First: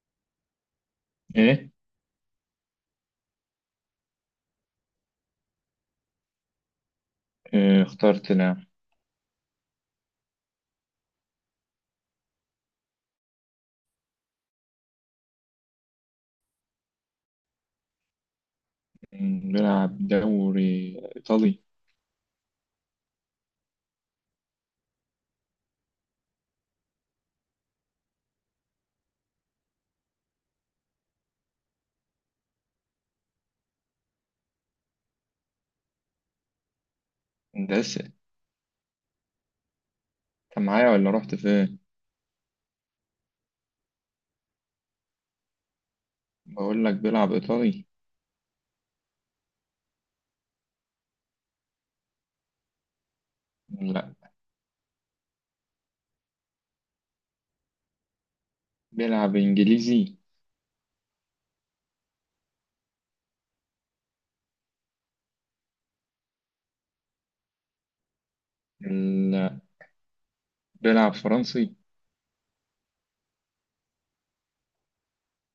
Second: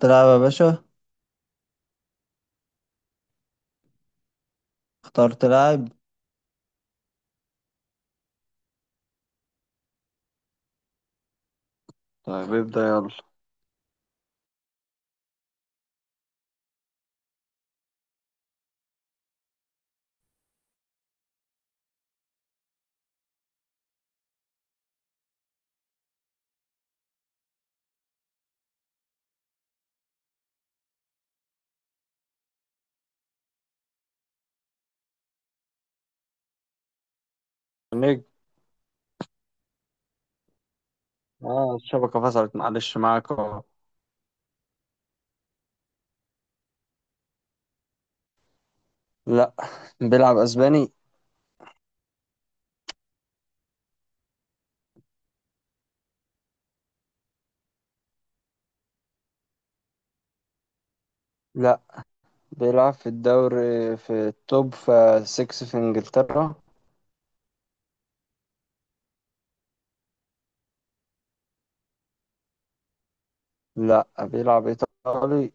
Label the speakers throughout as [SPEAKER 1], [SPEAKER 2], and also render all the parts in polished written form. [SPEAKER 1] تلعب يا باشا.
[SPEAKER 2] ايه.
[SPEAKER 1] اختار تلعب.
[SPEAKER 2] آه، اخترت نعم.
[SPEAKER 1] طيب ابدأ يلا.
[SPEAKER 2] بلعب دوري ايطالي. انت لسه.
[SPEAKER 1] نجم.
[SPEAKER 2] انت معايا ولا رحت
[SPEAKER 1] اه
[SPEAKER 2] فين؟
[SPEAKER 1] الشبكة فصلت معلش، معاك اهو.
[SPEAKER 2] بقول لك بلعب ايطالي.
[SPEAKER 1] لا، بيلعب اسباني.
[SPEAKER 2] لا، بلعب انجليزي.
[SPEAKER 1] لا، بيلعب في الدوري في التوب، في 6 في انجلترا.
[SPEAKER 2] لا، بلعب فرنسي.
[SPEAKER 1] لا، بيلعب ايطالي.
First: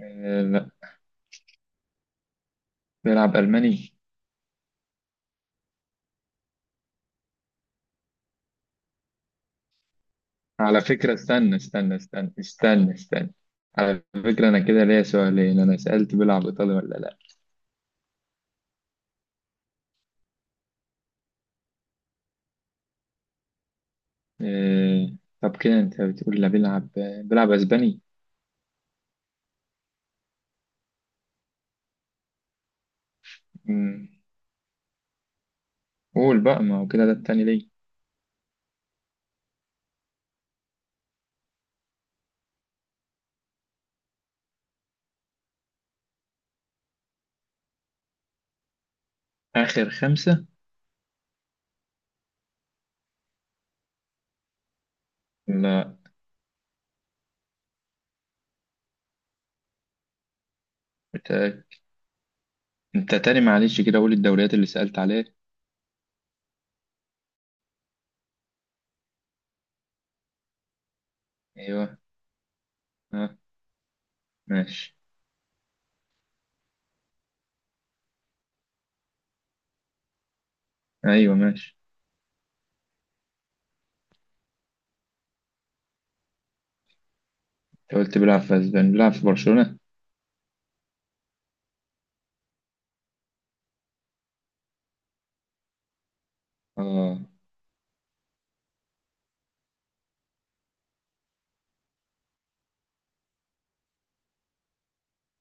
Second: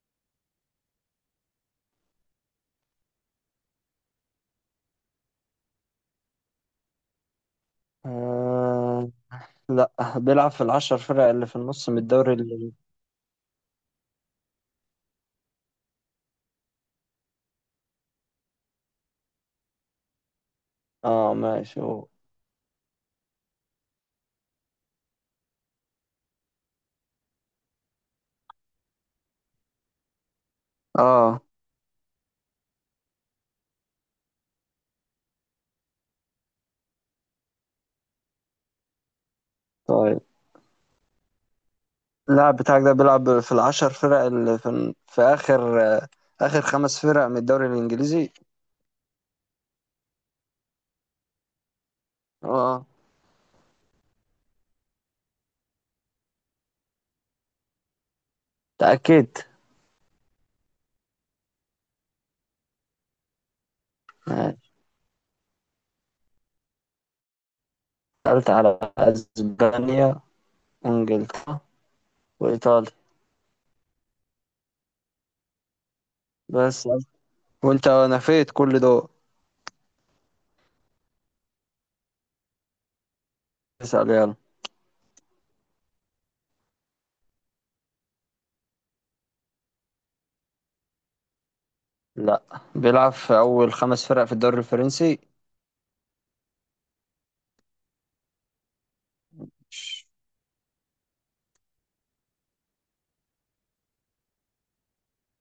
[SPEAKER 2] آه، لا، بلعب الماني.
[SPEAKER 1] آه لا، بيلعب في
[SPEAKER 2] على
[SPEAKER 1] العشر
[SPEAKER 2] فكرة
[SPEAKER 1] فرق اللي
[SPEAKER 2] استنى
[SPEAKER 1] في النص
[SPEAKER 2] استنى
[SPEAKER 1] من
[SPEAKER 2] استنى
[SPEAKER 1] الدوري
[SPEAKER 2] استنى استنى. على فكرة، انا كده ليا سؤالين. انا سألت بلعب ايطالي ولا لا؟
[SPEAKER 1] اه ماشي هو.
[SPEAKER 2] آه. طب كده انت بتقول لا، بلعب اسباني.
[SPEAKER 1] اه
[SPEAKER 2] م، قول بقى، ما هو كده ده التاني ليه؟
[SPEAKER 1] طيب، اللاعب بتاعك ده بيلعب في العشر فرق اللي في اخر اخر خمس فرق من الدوري الانجليزي.
[SPEAKER 2] اخر خمسة.
[SPEAKER 1] اه
[SPEAKER 2] لا،
[SPEAKER 1] تأكدت.
[SPEAKER 2] بتاعك. انت تاني معلش، كده قول الدوريات اللي سألت عليها.
[SPEAKER 1] سألت على أسبانيا وإنجلترا
[SPEAKER 2] ايوه.
[SPEAKER 1] وإيطاليا
[SPEAKER 2] ها، ماشي.
[SPEAKER 1] بس، وأنت نفيت كل دول.
[SPEAKER 2] ايوه، ماشي.
[SPEAKER 1] اسأل يلا.
[SPEAKER 2] انت قلت بيلعب في اسبانيا، بيلعب في برشلونة؟
[SPEAKER 1] لا، بيلعب في أول خمس فرق في الدوري الفرنسي.
[SPEAKER 2] اه.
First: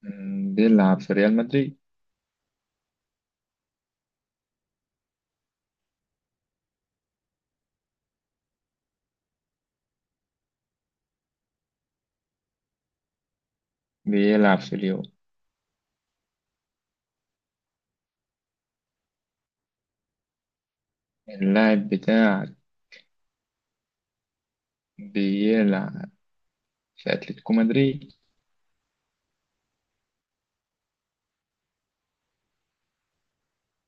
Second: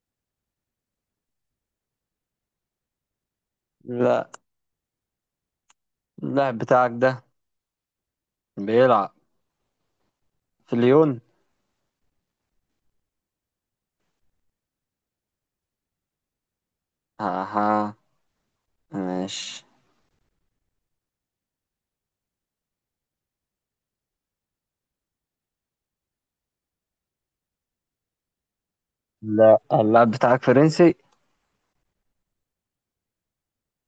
[SPEAKER 2] بيلعب في ريال مدريد.
[SPEAKER 1] لا، اللاعب بتاعك ده بيلعب في ليون.
[SPEAKER 2] بيلعب في ليون.
[SPEAKER 1] أها ماشي.
[SPEAKER 2] اللاعب بتاعك بيلعب في اتلتيكو مدريد.
[SPEAKER 1] لا، اللاعب بتاعك فرنسي.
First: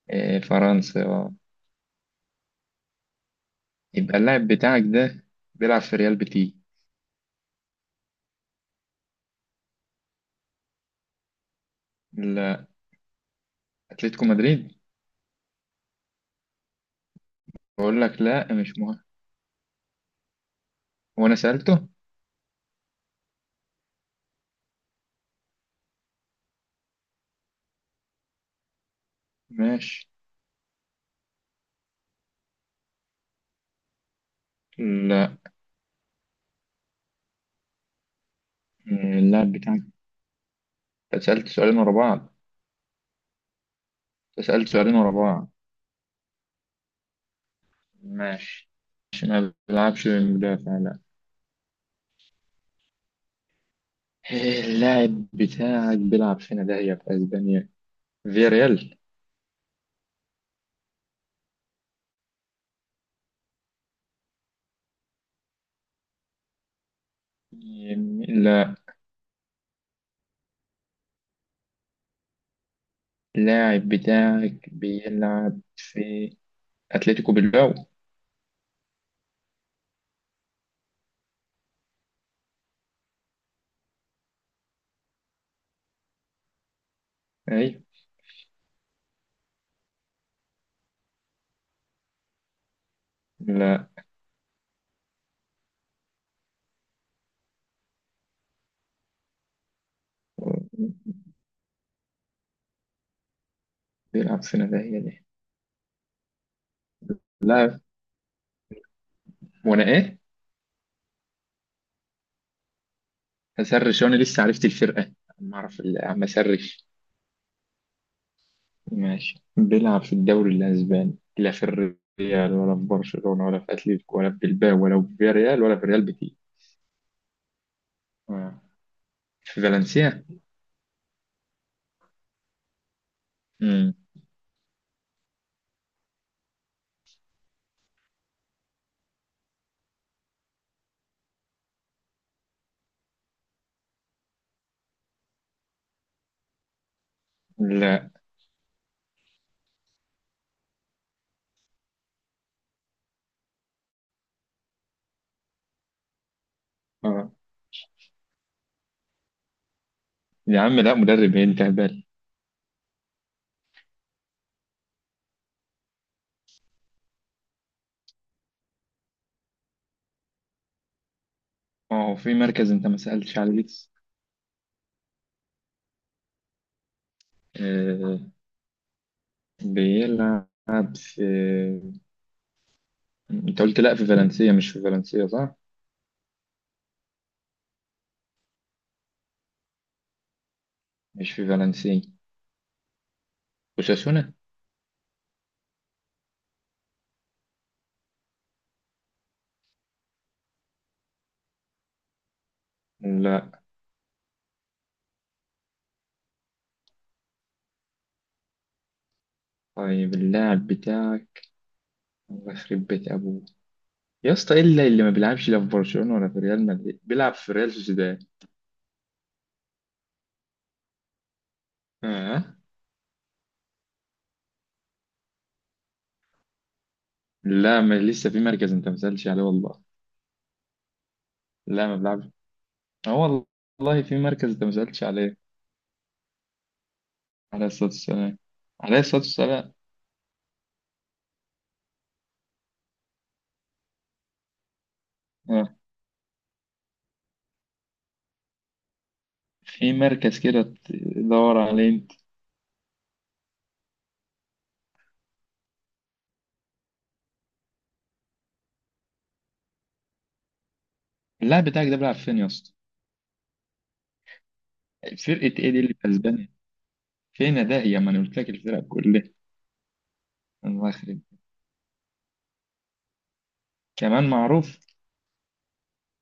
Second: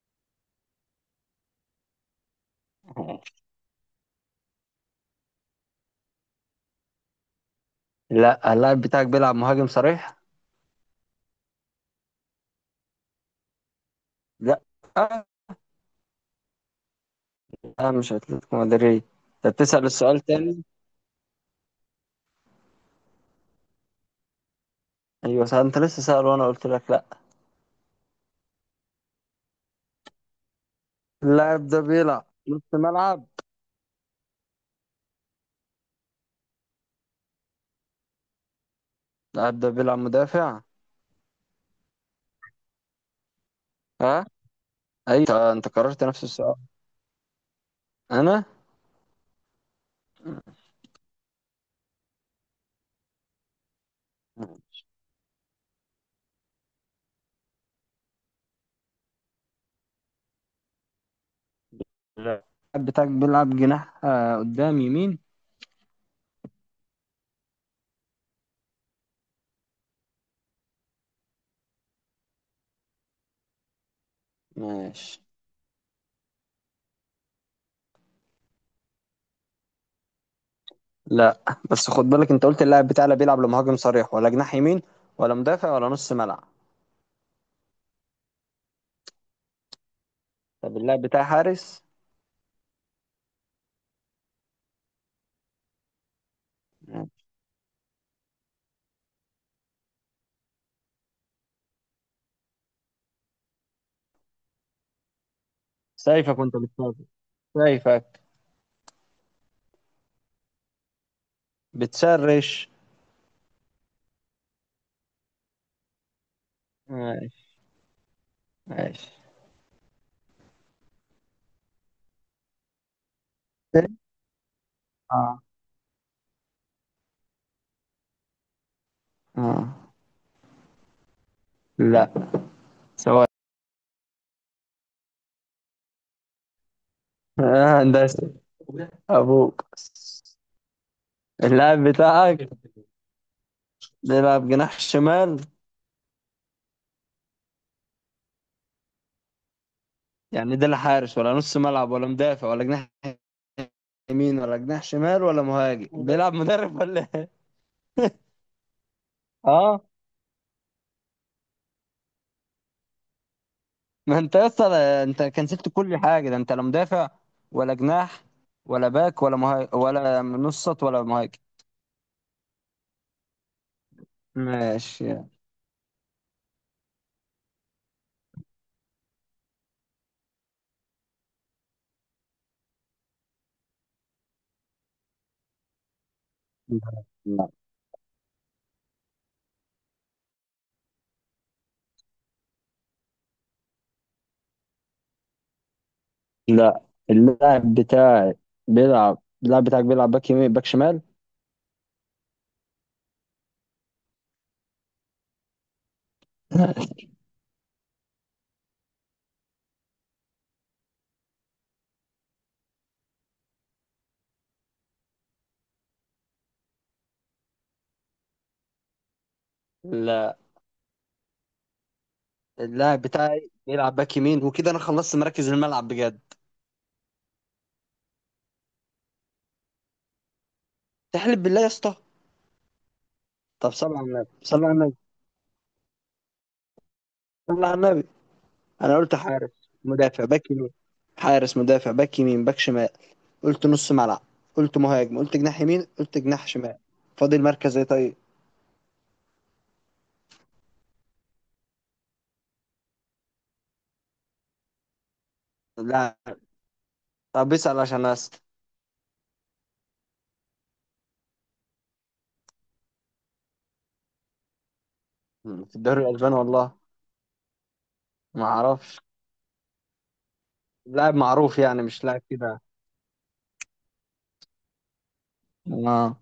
[SPEAKER 2] آه، فرنسا، اه. يبقى اللاعب بتاعك ده بيلعب في ريال بيتي.
[SPEAKER 1] لا، اللاعب بتاعك بيلعب مهاجم صريح.
[SPEAKER 2] لا، اتلتيكو
[SPEAKER 1] لا،
[SPEAKER 2] مدريد.
[SPEAKER 1] أنا
[SPEAKER 2] بقول
[SPEAKER 1] مش
[SPEAKER 2] لك لا،
[SPEAKER 1] أتلتيكو
[SPEAKER 2] مش مهم.
[SPEAKER 1] مدريد. أنت بتسأل السؤال تاني.
[SPEAKER 2] هو انا سألته؟
[SPEAKER 1] أيوة، أنت لسه سأل وأنا قلت لك لا.
[SPEAKER 2] ماشي.
[SPEAKER 1] اللاعب ده بيلعب نص ملعب.
[SPEAKER 2] لا. آه، اللاعب
[SPEAKER 1] اللاعب ده
[SPEAKER 2] بتاعك.
[SPEAKER 1] بيلعب مدافع.
[SPEAKER 2] أنت سألت سؤالين ورا بعض.
[SPEAKER 1] ها؟
[SPEAKER 2] سألت سؤالين ورا
[SPEAKER 1] اي،
[SPEAKER 2] بعض.
[SPEAKER 1] انت قررت نفس السؤال. انا
[SPEAKER 2] ماشي. مش، ما بيلعبش مدافع، لا. إيه اللاعب بتاعك بيلعب فين ده هي في اسبانيا؟ فياريال؟
[SPEAKER 1] لا، اللاعب بتاعك بيلعب جناح قدام يمين.
[SPEAKER 2] لا. اللاعب بتاعك
[SPEAKER 1] ماشي.
[SPEAKER 2] بيلعب في اتلتيكو بالباو.
[SPEAKER 1] لا بس خد بالك، انت قلت اللاعب بتاعنا بيلعب لمهاجم صريح ولا جناح يمين ولا مدافع ولا نص ملعب.
[SPEAKER 2] اي.
[SPEAKER 1] طب اللاعب بتاعي حارس؟
[SPEAKER 2] لا.
[SPEAKER 1] ماشي.
[SPEAKER 2] بيلعب فين ده هي دي؟
[SPEAKER 1] سيفك وانت بتشرش.
[SPEAKER 2] لا.
[SPEAKER 1] سيفك
[SPEAKER 2] وانا ايه؟
[SPEAKER 1] بتشرش.
[SPEAKER 2] هسرش وانا لسه عرفت الفرقة؟ ما اعرف، عم اسرش.
[SPEAKER 1] ماشي ماشي.
[SPEAKER 2] ماشي. بيلعب في الدوري الأسباني، لا في الريال ولا في برشلونة ولا في أتليتيكو ولا في بلباو ولا في
[SPEAKER 1] اه.
[SPEAKER 2] فياريال ولا في ريال بيتيس. آه. في
[SPEAKER 1] اه
[SPEAKER 2] فالنسيا؟
[SPEAKER 1] لا، سواء.
[SPEAKER 2] مم.
[SPEAKER 1] هندسة أبوك. اللاعب بتاعك بيلعب جناح شمال.
[SPEAKER 2] لا.
[SPEAKER 1] يعني ده لا حارس ولا نص ملعب ولا مدافع ولا جناح يمين ولا جناح شمال ولا مهاجم، بيلعب مدرب ولا إيه؟
[SPEAKER 2] آه.
[SPEAKER 1] اه
[SPEAKER 2] يا عم لا، مدرب إيه، انت هبال.
[SPEAKER 1] ما انت يا اسطى، انت كنسلت كل حاجه ده. انت لا مدافع ولا جناح ولا باك ولا مهاجم ولا نص خط ولا مهاجم.
[SPEAKER 2] ما هو في مركز انت ما سألتش عليه لسه.
[SPEAKER 1] ماشي.
[SPEAKER 2] آه. بيلعب في، انت قلت لا في فالنسيا؟ مش في فالنسيا صح؟
[SPEAKER 1] لا لا
[SPEAKER 2] مش في فالنسيا، أوساسونا.
[SPEAKER 1] لا. اللاعب بتاعي بيلعب، اللاعب بتاعك بيلعب باك يمين باك شمال.
[SPEAKER 2] لا. طيب اللاعب بتاعك، الله يخرب بيت أبوه يا اسطى، ايه اللي ما بيلعبش لا في برشلونة ولا في ريال مدريد، بيلعب في ريال سوسيداد؟
[SPEAKER 1] لا،
[SPEAKER 2] اه.
[SPEAKER 1] اللاعب بتاعي بيلعب باك يمين، وكده انا خلصت مراكز الملعب بجد.
[SPEAKER 2] لا، ما لسه في مركز انت ما سألتش عليه والله.
[SPEAKER 1] تحلف بالله يا
[SPEAKER 2] لا، ما
[SPEAKER 1] اسطى؟
[SPEAKER 2] بيلعبش. اه.
[SPEAKER 1] طب صلى
[SPEAKER 2] والله
[SPEAKER 1] على
[SPEAKER 2] في
[SPEAKER 1] النبي،
[SPEAKER 2] مركز انت
[SPEAKER 1] صلى
[SPEAKER 2] ما
[SPEAKER 1] على النبي،
[SPEAKER 2] سألتش عليه. عليه
[SPEAKER 1] صلى على
[SPEAKER 2] الصلاة
[SPEAKER 1] النبي.
[SPEAKER 2] والسلام.
[SPEAKER 1] انا
[SPEAKER 2] عليه
[SPEAKER 1] قلت
[SPEAKER 2] الصلاة
[SPEAKER 1] حارس،
[SPEAKER 2] والسلام.
[SPEAKER 1] مدافع، باك يمين، حارس مدافع باك يمين باك شمال، قلت نص ملعب، قلت مهاجم، قلت جناح
[SPEAKER 2] اه.
[SPEAKER 1] يمين، قلت جناح شمال. فاضل مركز ايه طيب؟
[SPEAKER 2] في مركز كده تدور عليه انت.
[SPEAKER 1] لا طب، بيسأل عشان اسال.
[SPEAKER 2] اللاعب بتاعك ده بيلعب فين يا اسطى؟ فرقة ايه
[SPEAKER 1] في
[SPEAKER 2] دي اللي
[SPEAKER 1] الدوري
[SPEAKER 2] في
[SPEAKER 1] الاسباني
[SPEAKER 2] اسبانيا؟
[SPEAKER 1] والله.
[SPEAKER 2] فين ده هي؟ ما انا قلت
[SPEAKER 1] ما
[SPEAKER 2] لك الفرق
[SPEAKER 1] اعرفش.
[SPEAKER 2] كلها. الله
[SPEAKER 1] لاعب
[SPEAKER 2] يخرب.
[SPEAKER 1] معروف يعني مش لاعب كده.
[SPEAKER 2] كمان معروف.
[SPEAKER 1] اه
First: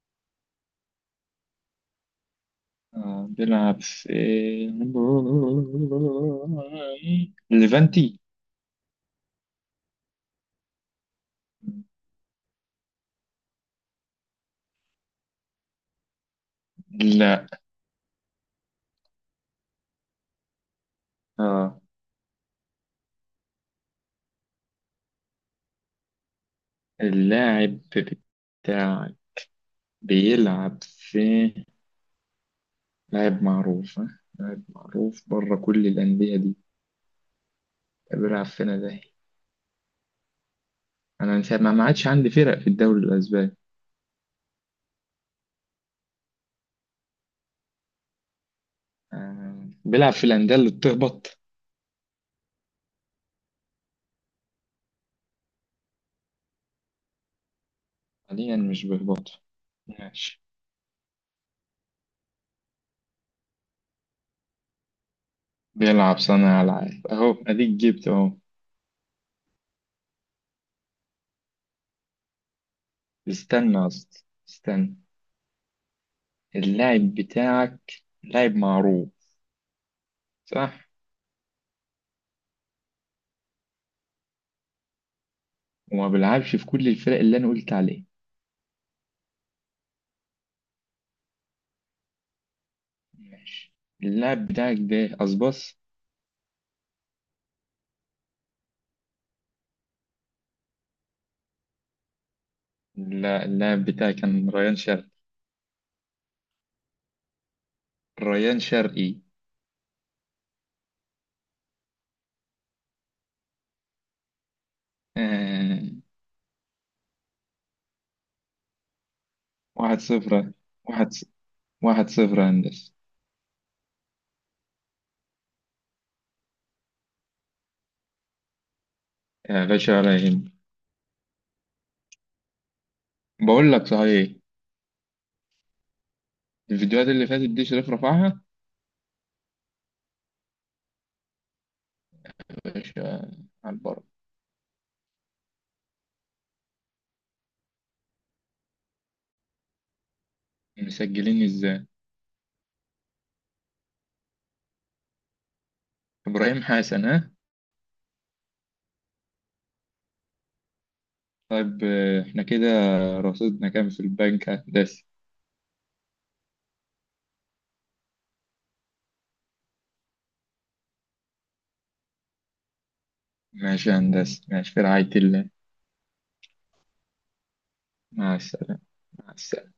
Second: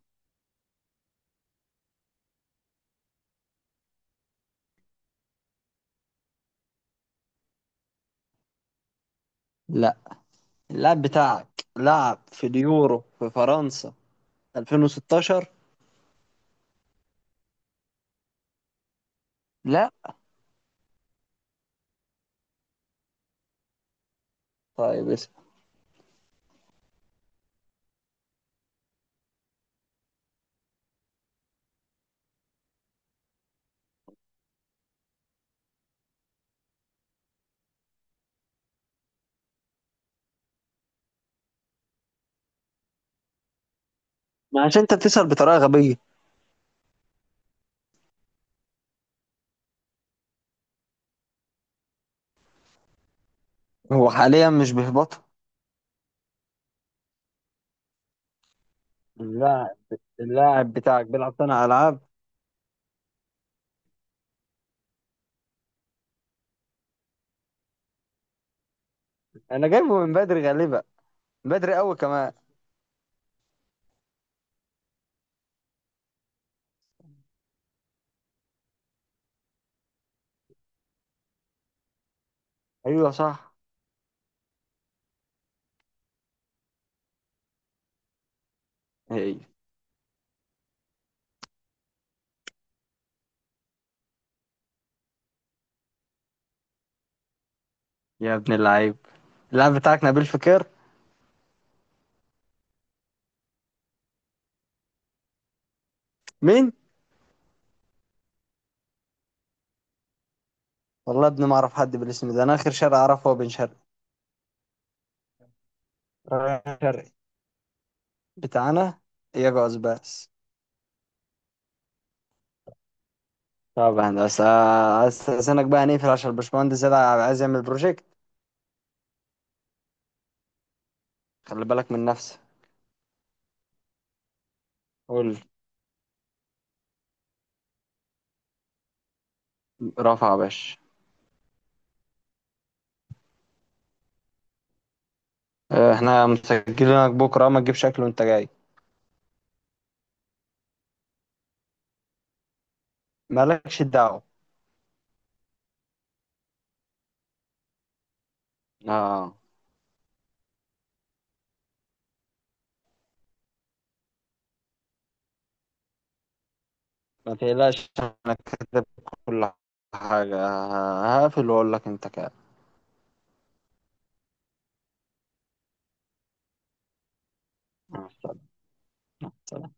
[SPEAKER 2] آه، بيلعب في ليفانتي.
[SPEAKER 1] لا، اللاعب بتاعك لعب في اليورو في فرنسا 2016.
[SPEAKER 2] لا،
[SPEAKER 1] لا،
[SPEAKER 2] اه.
[SPEAKER 1] طيب اسال.
[SPEAKER 2] اللاعب بتاعك بيلعب في، لاعب معروف ها؟ لاعب معروف بره كل الأندية دي، بيلعب فين ده؟ أنا من ساعة ما ما عادش عندي فرق في الدوري الأسباني.
[SPEAKER 1] ما عشان انت بتسأل بطريقة غبية.
[SPEAKER 2] آه. بيلعب في الأندية اللي بتهبط.
[SPEAKER 1] هو حاليا مش بيهبط.
[SPEAKER 2] حاليا مش بيهبطوا؟
[SPEAKER 1] اللاعب،
[SPEAKER 2] ماشي.
[SPEAKER 1] اللاعب بتاعك بيلعب صانع العاب.
[SPEAKER 2] بيلعب صانع ألعاب، أهو أديك جبت أهو.
[SPEAKER 1] انا جايبه من بدري غالبا، بدري قوي كمان.
[SPEAKER 2] استنى أصلا، استنى. اللاعب بتاعك لاعب معروف، صح؟
[SPEAKER 1] ايوه صح.
[SPEAKER 2] وما بيلعبش في كل الفرق اللي أنا قلت عليها.
[SPEAKER 1] ايوه.
[SPEAKER 2] ماشي. اللاعب بتاعك ده أصبص.
[SPEAKER 1] يا ابن اللعيب، اللاعب بتاعك نبيل فقير.
[SPEAKER 2] لا، اللاعب بتاعي كان ريان شرقي.
[SPEAKER 1] مين؟
[SPEAKER 2] ريان شرقي.
[SPEAKER 1] والله ابني ما اعرف حد بالاسم ده. انا اخر شارع اعرفه هو بن شرقي،
[SPEAKER 2] آه.
[SPEAKER 1] رايح شرقي بتاعنا، يجوز
[SPEAKER 2] واحد
[SPEAKER 1] بس.
[SPEAKER 2] صفر واحد ص- 1-0 يا هندسة.
[SPEAKER 1] طب هندسة، استأذنك بقى نقفل عشان الباشمهندس زياد عايز يعمل بروجكت.
[SPEAKER 2] يا باشا ولا يهم.
[SPEAKER 1] خلي بالك من نفسك.
[SPEAKER 2] بقول لك صحيح،
[SPEAKER 1] قول.
[SPEAKER 2] الفيديوهات اللي فاتت دي شريف رفعها.
[SPEAKER 1] رافع يا باشا.
[SPEAKER 2] يا باشا، على البر.
[SPEAKER 1] اه، احنا مسجلينك بكرة، ما تجيبش اكل وانت جاي.
[SPEAKER 2] مسجلين ازاي؟
[SPEAKER 1] مالكش دعوة.
[SPEAKER 2] إبراهيم حسن، ها.
[SPEAKER 1] اه.
[SPEAKER 2] طيب، احنا كده رصيدنا كام في البنك يا هندسة؟
[SPEAKER 1] ما تقلقش انا كاتب كل حاجة. هقفل واقول لك انت كده.
[SPEAKER 2] ماشي يا هندسة، ماشي في رعاية الله.
[SPEAKER 1] مع
[SPEAKER 2] مع
[SPEAKER 1] السلامة.
[SPEAKER 2] السلامة. مع
[SPEAKER 1] مع السلامة.
[SPEAKER 2] السلامة.